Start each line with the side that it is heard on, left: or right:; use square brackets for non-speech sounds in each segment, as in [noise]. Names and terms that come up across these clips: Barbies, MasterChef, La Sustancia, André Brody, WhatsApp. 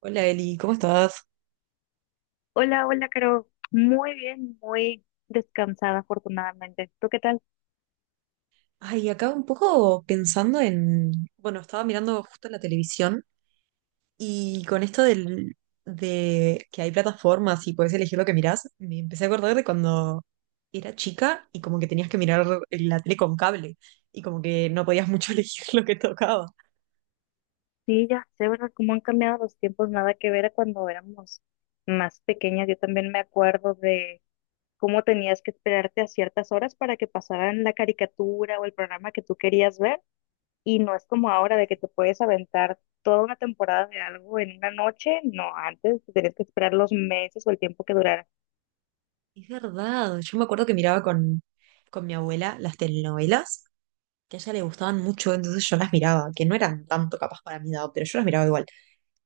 right: Hola Eli, ¿cómo estás?
left: Hola, hola, Caro. Muy bien, muy descansada, afortunadamente. ¿Tú qué tal?
right: Ay, acá un poco pensando en, bueno, estaba mirando justo la televisión y con esto de que hay plataformas y puedes elegir lo que mirás, me empecé a acordar de cuando era chica y como que tenías que mirar la tele con cable y como que no podías mucho [laughs] elegir lo que tocaba.
left: Sí, ya sé, ¿verdad? Cómo han cambiado los tiempos, nada que ver a cuando éramos más pequeñas. Yo también me acuerdo de cómo tenías que esperarte a ciertas horas para que pasaran la caricatura o el programa que tú querías ver. Y no es como ahora de que te puedes aventar toda una temporada de algo en una noche. No, antes te tenías que esperar los meses o el tiempo que durara.
right: Es verdad, yo me acuerdo que miraba con mi abuela las telenovelas, que a ella le gustaban mucho, entonces yo las miraba, que no eran tanto capaz para mi edad, pero yo las miraba igual.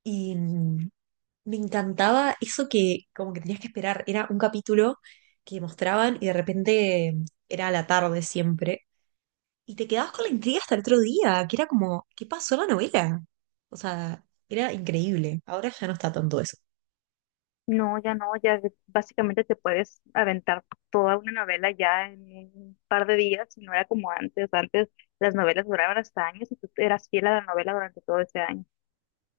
right: Y me encantaba eso que como que tenías que esperar. Era un capítulo que mostraban y de repente era a la tarde siempre. Y te quedabas con la intriga hasta el otro día, que era como, ¿qué pasó en la novela? O sea, era increíble. Ahora ya no está tanto eso.
left: No, ya no, básicamente te puedes aventar toda una novela ya en un par de días, y no era como antes. Antes las novelas duraban hasta años y tú eras fiel a la novela durante todo ese año.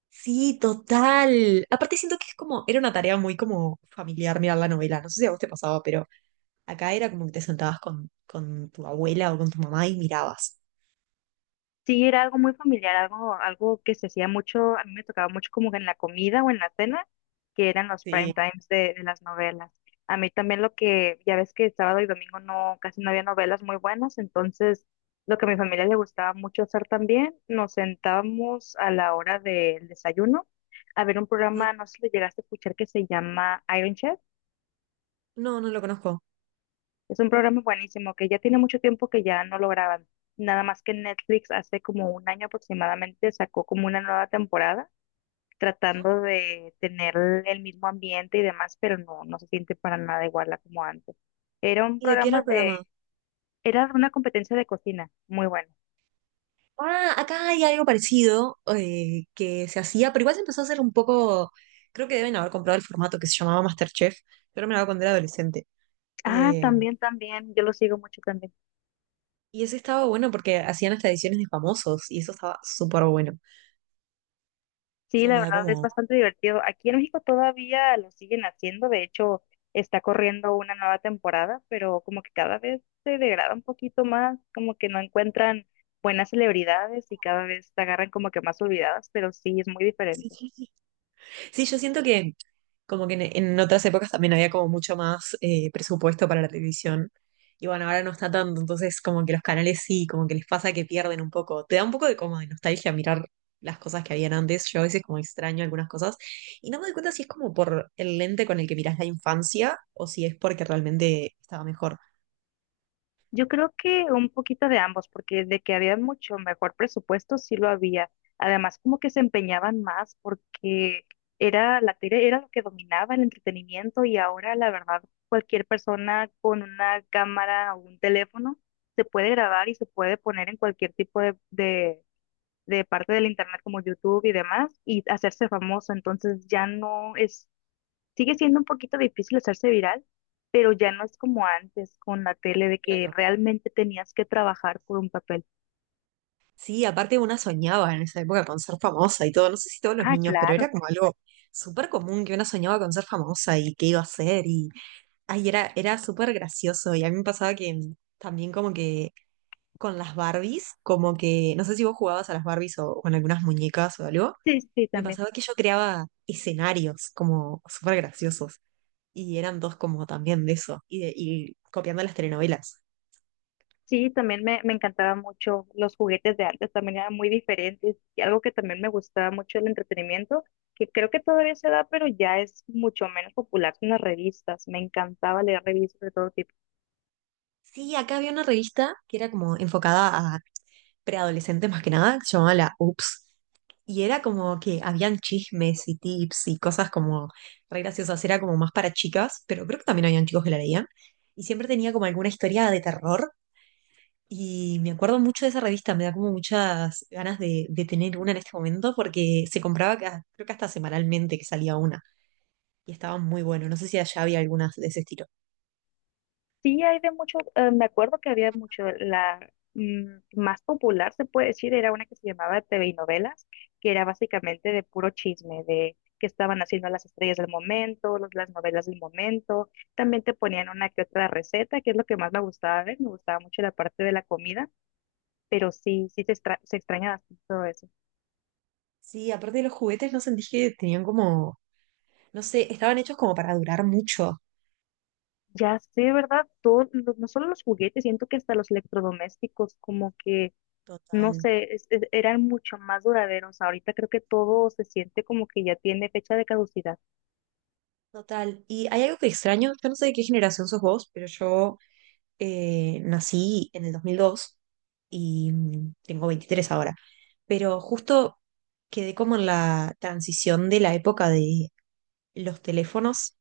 right: Sí, total. Aparte siento que es como, era una tarea muy como familiar mirar la novela. No sé si a vos te pasaba, pero acá era como que te sentabas con tu abuela o con tu mamá y mirabas.
left: Sí, era algo muy familiar, algo que se hacía mucho, a mí me tocaba mucho como en la comida o en la cena, que eran los
right: Sí.
left: prime times de las novelas. A mí también lo que, ya ves que sábado y domingo no, casi no había novelas muy buenas, entonces lo que a mi familia le gustaba mucho hacer también, nos sentábamos a la hora del desayuno a ver un
right: Ajá.
left: programa, no sé si lo llegaste a escuchar, que se llama Iron Chef.
right: No, no lo conozco.
left: Es un programa buenísimo que ya tiene mucho tiempo que ya no lo graban. Nada más que Netflix hace como un año aproximadamente sacó como una nueva temporada tratando de tener el mismo ambiente y demás, pero no, no se siente para nada igual a como antes. Era un
right: ¿Y de qué era el
left: programa de,
right: programa?
left: era una competencia de cocina, muy bueno.
right: Ah, acá hay algo parecido, que se hacía, pero igual se empezó a hacer un poco, creo que deben haber comprado el formato que se llamaba MasterChef, pero me lo hago cuando era adolescente.
left: Ah,
right: Eh,
left: también, también, yo lo sigo mucho también.
right: y ese estaba bueno porque hacían hasta ediciones de famosos y eso estaba súper bueno.
left: Sí,
right: Eso
left: la
right: me da
left: verdad es
right: como...
left: bastante divertido. Aquí en México todavía lo siguen haciendo, de hecho está corriendo una nueva temporada, pero como que cada vez se degrada un poquito más, como que no encuentran buenas celebridades y cada vez se agarran como que más olvidadas, pero sí es muy diferente.
right: [laughs] Sí, yo siento que como que en, otras épocas también había como mucho más, presupuesto para la televisión. Y bueno, ahora no está tanto, entonces como que los canales sí, como que les pasa que pierden un poco. Te da un poco de como de nostalgia mirar las cosas que habían antes. Yo a veces como extraño algunas cosas. Y no me doy cuenta si es como por el lente con el que mirás la infancia o si es porque realmente estaba mejor.
left: Yo creo que un poquito de ambos, porque de que había mucho mejor presupuesto, sí lo había. Además, como que se empeñaban más porque era la tele, era lo que dominaba el entretenimiento y ahora, la verdad, cualquier persona con una cámara o un teléfono se puede grabar y se puede poner en cualquier tipo de parte del internet como YouTube y demás y hacerse famoso. Entonces ya no es. Sigue siendo un poquito difícil hacerse viral, pero ya no es como antes con la tele de que
right: Claro.
left: realmente tenías que trabajar por un papel.
right: Sí, aparte una soñaba en esa época con ser famosa y todo. No sé si todos los
left: Ah,
right: niños, pero
left: claro.
right: era como algo súper común que una soñaba con ser famosa y qué iba a hacer. Y Ay, era, era súper gracioso y a mí me pasaba que, también como que con las Barbies, como que, no sé si vos jugabas a las Barbies o con algunas muñecas o algo,
left: Sí, sí,
right: me
left: también.
right: pasaba que yo creaba escenarios como súper graciosos y eran dos como también de eso y, y copiando las telenovelas.
left: Sí, también me encantaban mucho los juguetes de antes, también eran muy diferentes. Y algo que también me gustaba mucho el entretenimiento, que creo que todavía se da, pero ya es mucho menos popular son las revistas. Me encantaba leer revistas de todo tipo.
right: Sí, acá había una revista que era como enfocada a preadolescente más que nada, que se llamaba la UPS. Y era como que habían chismes y tips y cosas como re graciosas, era como más para chicas, pero creo que también habían chicos que la leían. Y siempre tenía como alguna historia de terror. Y me acuerdo mucho de esa revista, me da como muchas ganas de tener una en este momento porque se compraba, creo que hasta semanalmente que salía una, y estaba muy bueno. No sé si allá había algunas de ese estilo.
left: Sí, hay de mucho me acuerdo que había mucho, mm, más popular se puede decir, era una que se llamaba TV y Novelas, que era básicamente de puro chisme, de qué estaban haciendo las estrellas del momento, las novelas del momento, también te ponían una que otra receta, que es lo que más me gustaba ver, me gustaba mucho la parte de la comida, pero sí, se extraña bastante todo eso.
right: Sí, aparte de los juguetes, no sentí que tenían como, no sé, estaban hechos como para durar mucho.
left: Ya sé, ¿verdad? Todo, no solo los juguetes, siento que hasta los electrodomésticos, como que no
right: Total.
left: sé, eran mucho más duraderos. Ahorita creo que todo se siente como que ya tiene fecha de caducidad.
right: Total. Y hay algo que extraño, yo no sé de qué generación sos vos, pero yo, nací en el 2002 y, tengo 23 ahora, pero justo quedé como en la transición de la época de los teléfonos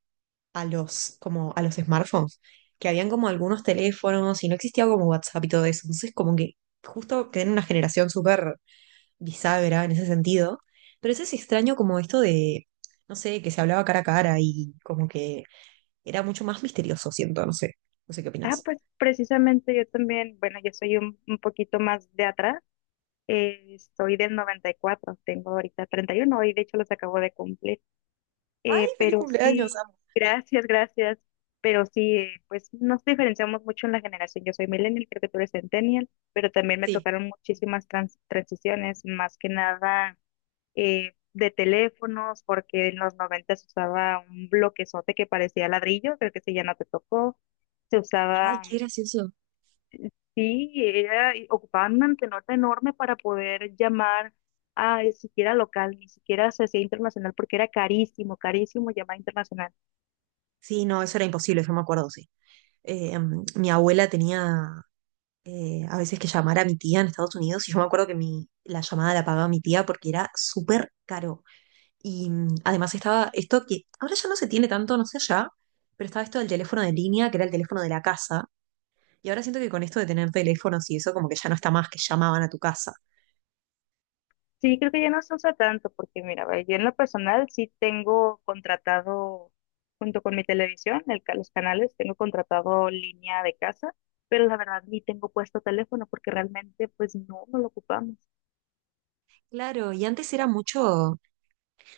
right: a los, como a los smartphones, que habían como algunos teléfonos y no existía como WhatsApp y todo eso, entonces como que justo quedé en una generación súper bisagra en ese sentido, pero eso es extraño como esto de, no sé, que se hablaba cara a cara y como que era mucho más misterioso, siento, no sé. No sé qué
left: Ah,
right: opinas.
left: pues precisamente yo también, bueno, yo soy un poquito más de atrás, soy del 94, tengo ahorita 31 y uno, hoy de hecho los acabo de cumplir.
right: ¡Ay,
left: Eh,
right: feliz
left: pero
right: cumpleaños,
left: sí,
right: amo!
left: gracias, gracias. Pero sí, pues nos diferenciamos mucho en la generación. Yo soy millennial, creo que tú eres centennial, pero también me
right: Sí.
left: tocaron muchísimas transiciones, más que nada de teléfonos, porque en los 90 se usaba un bloquezote que parecía ladrillo, creo que ese ya no te tocó. Se
right: Ay,
left: usaba,
right: qué
left: mm,
right: gracioso.
left: sí, era, y ocupaban una antenota enorme para poder llamar a siquiera local, ni siquiera se hacía internacional, porque era carísimo, carísimo llamar internacional.
right: Sí, no, eso era imposible, yo me acuerdo, sí. Mi abuela tenía, a veces que llamar a mi tía en Estados Unidos y yo me acuerdo que la llamada la pagaba mi tía porque era súper caro. Y, además estaba esto que ahora ya no se tiene tanto, no sé ya, pero estaba esto del teléfono de línea, que era el teléfono de la casa. Y ahora siento que con esto de tener teléfonos y eso como que ya no está más, que llamaban a tu casa.
left: Sí, creo que ya no se usa tanto porque, mira, ve, yo en lo personal sí tengo contratado, junto con mi televisión, el, los canales, tengo contratado línea de casa, pero la verdad ni tengo puesto teléfono porque realmente pues no, no lo ocupamos.
right: Claro, y antes era mucho,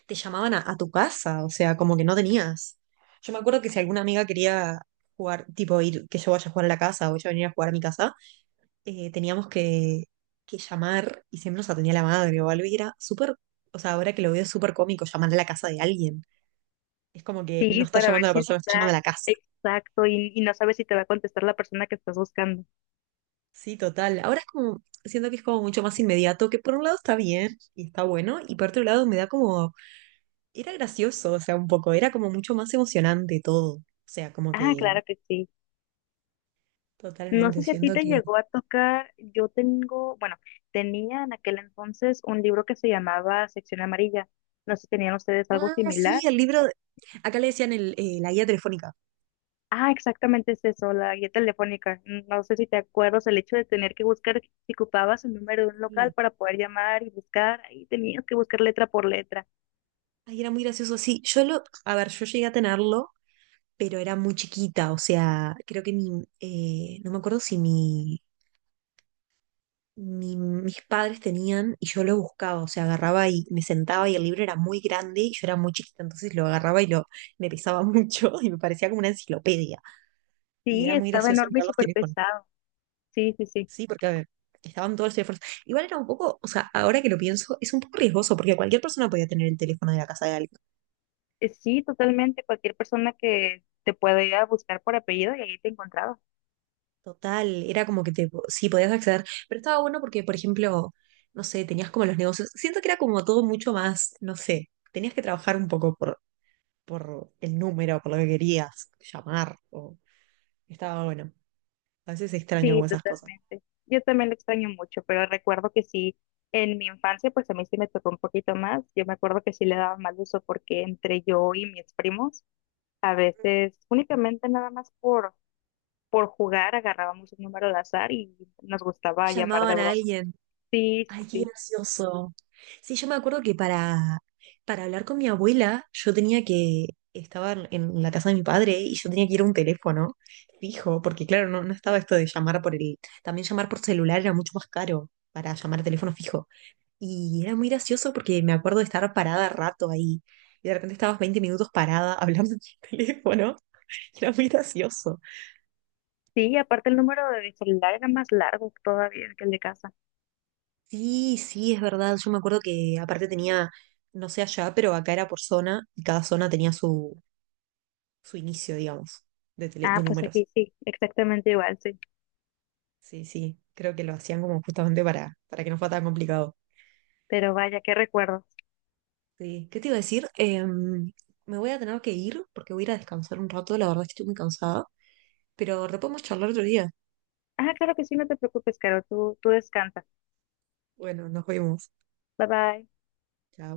right: te llamaban a tu casa, o sea, como que no tenías. Yo me acuerdo que si alguna amiga quería jugar, tipo ir, que yo vaya a jugar a la casa o ella venir a jugar a mi casa, teníamos que, llamar y siempre nos atendía la madre o algo y era súper, o sea, ahora que lo veo es súper cómico llamar a la casa de alguien. Es como que no
left: Sí,
right: está
left: para ver
right: llamando a la
left: si
right: persona, está llamando
left: está
right: a la casa.
left: exacto y no sabes si te va a contestar la persona que estás buscando.
right: Sí, total. Ahora es como, siento que es como mucho más inmediato, que por un lado está bien y está bueno, y por otro lado me da como, era gracioso, o sea, un poco, era como mucho más emocionante todo. O sea, como
left: Ah,
right: que
left: claro que sí. No sé
right: totalmente,
left: si a ti
right: siento
left: te
right: que...
left: llegó a tocar, yo tengo, bueno, tenía en aquel entonces un libro que se llamaba Sección Amarilla. No sé si tenían ustedes algo
right: Ah, sí,
left: similar.
right: el libro, acá le decían la guía telefónica.
left: Ah, exactamente es eso, la guía telefónica. No sé si te acuerdas el hecho de tener que buscar, si ocupabas el número de un local
right: Sí.
left: para poder llamar y buscar, ahí tenías que buscar letra por letra.
right: Ay, era muy gracioso, sí. Yo lo, a ver, yo llegué a tenerlo, pero era muy chiquita, o sea, creo que no me acuerdo si mis padres tenían y yo lo buscaba, o sea, agarraba y me sentaba y el libro era muy grande y yo era muy chiquita, entonces lo agarraba y me pesaba mucho [laughs] y me parecía como una enciclopedia. Y
left: Sí,
right: era muy
left: estaba
right: gracioso
left: enorme y
right: mirar los
left: súper
right: teléfonos.
left: pesado. Sí, sí, sí.
right: Sí, porque a ver, estaban todos los teléfonos. Igual era un poco, o sea, ahora que lo pienso, es un poco riesgoso porque cualquier persona podía tener el teléfono de la casa de alguien.
left: Sí, totalmente. Cualquier persona que te pueda ir a buscar por apellido y ahí te encontraba.
right: Total, era como que sí podías acceder, pero estaba bueno porque, por ejemplo, no sé, tenías como los negocios. Siento que era como todo mucho más, no sé, tenías que trabajar un poco por, el número, por lo que querías llamar, o estaba bueno. A veces extraño
left: Sí,
right: como esas cosas.
left: totalmente. Yo también lo extraño mucho, pero recuerdo que sí, en mi infancia, pues a mí sí me tocó un poquito más. Yo me acuerdo que sí le daba mal uso porque entre yo y mis primos a veces únicamente nada más por jugar agarrábamos un número al azar y nos gustaba llamar de
right: Llamaban a
left: broma.
right: alguien.
left: Sí, sí,
right: Ay, qué
left: sí.
right: gracioso. Sí, yo me acuerdo que para hablar con mi abuela, yo tenía que, estaba en la casa de mi padre y yo tenía que ir a un teléfono fijo, porque claro, no, no estaba esto de llamar también llamar por celular era mucho más caro para llamar a teléfono fijo. Y era muy gracioso porque me acuerdo de estar parada rato ahí y de repente estabas 20 minutos parada [laughs] hablando en el teléfono. Era muy gracioso.
left: Sí, aparte el número de celular era más largo todavía que el de casa.
right: Sí, sí, es verdad. Yo me acuerdo que aparte tenía, no sé allá, pero acá era por zona y cada zona tenía su, inicio, digamos, de, de
left: Ah, pues
right: números.
left: aquí sí, exactamente igual, sí.
right: Sí, sí, creo que lo hacían como justamente para que no fuera tan complicado.
left: Pero vaya, qué recuerdos.
right: Sí. ¿Qué te iba a decir? Me voy a tener que ir porque voy a ir a descansar un rato, la verdad es que estoy muy cansada, pero re podemos charlar otro día.
left: Ah, claro que sí, no te preocupes, Caro, tú descansa.
right: Bueno, nos vemos.
left: Bye bye.
right: Chao.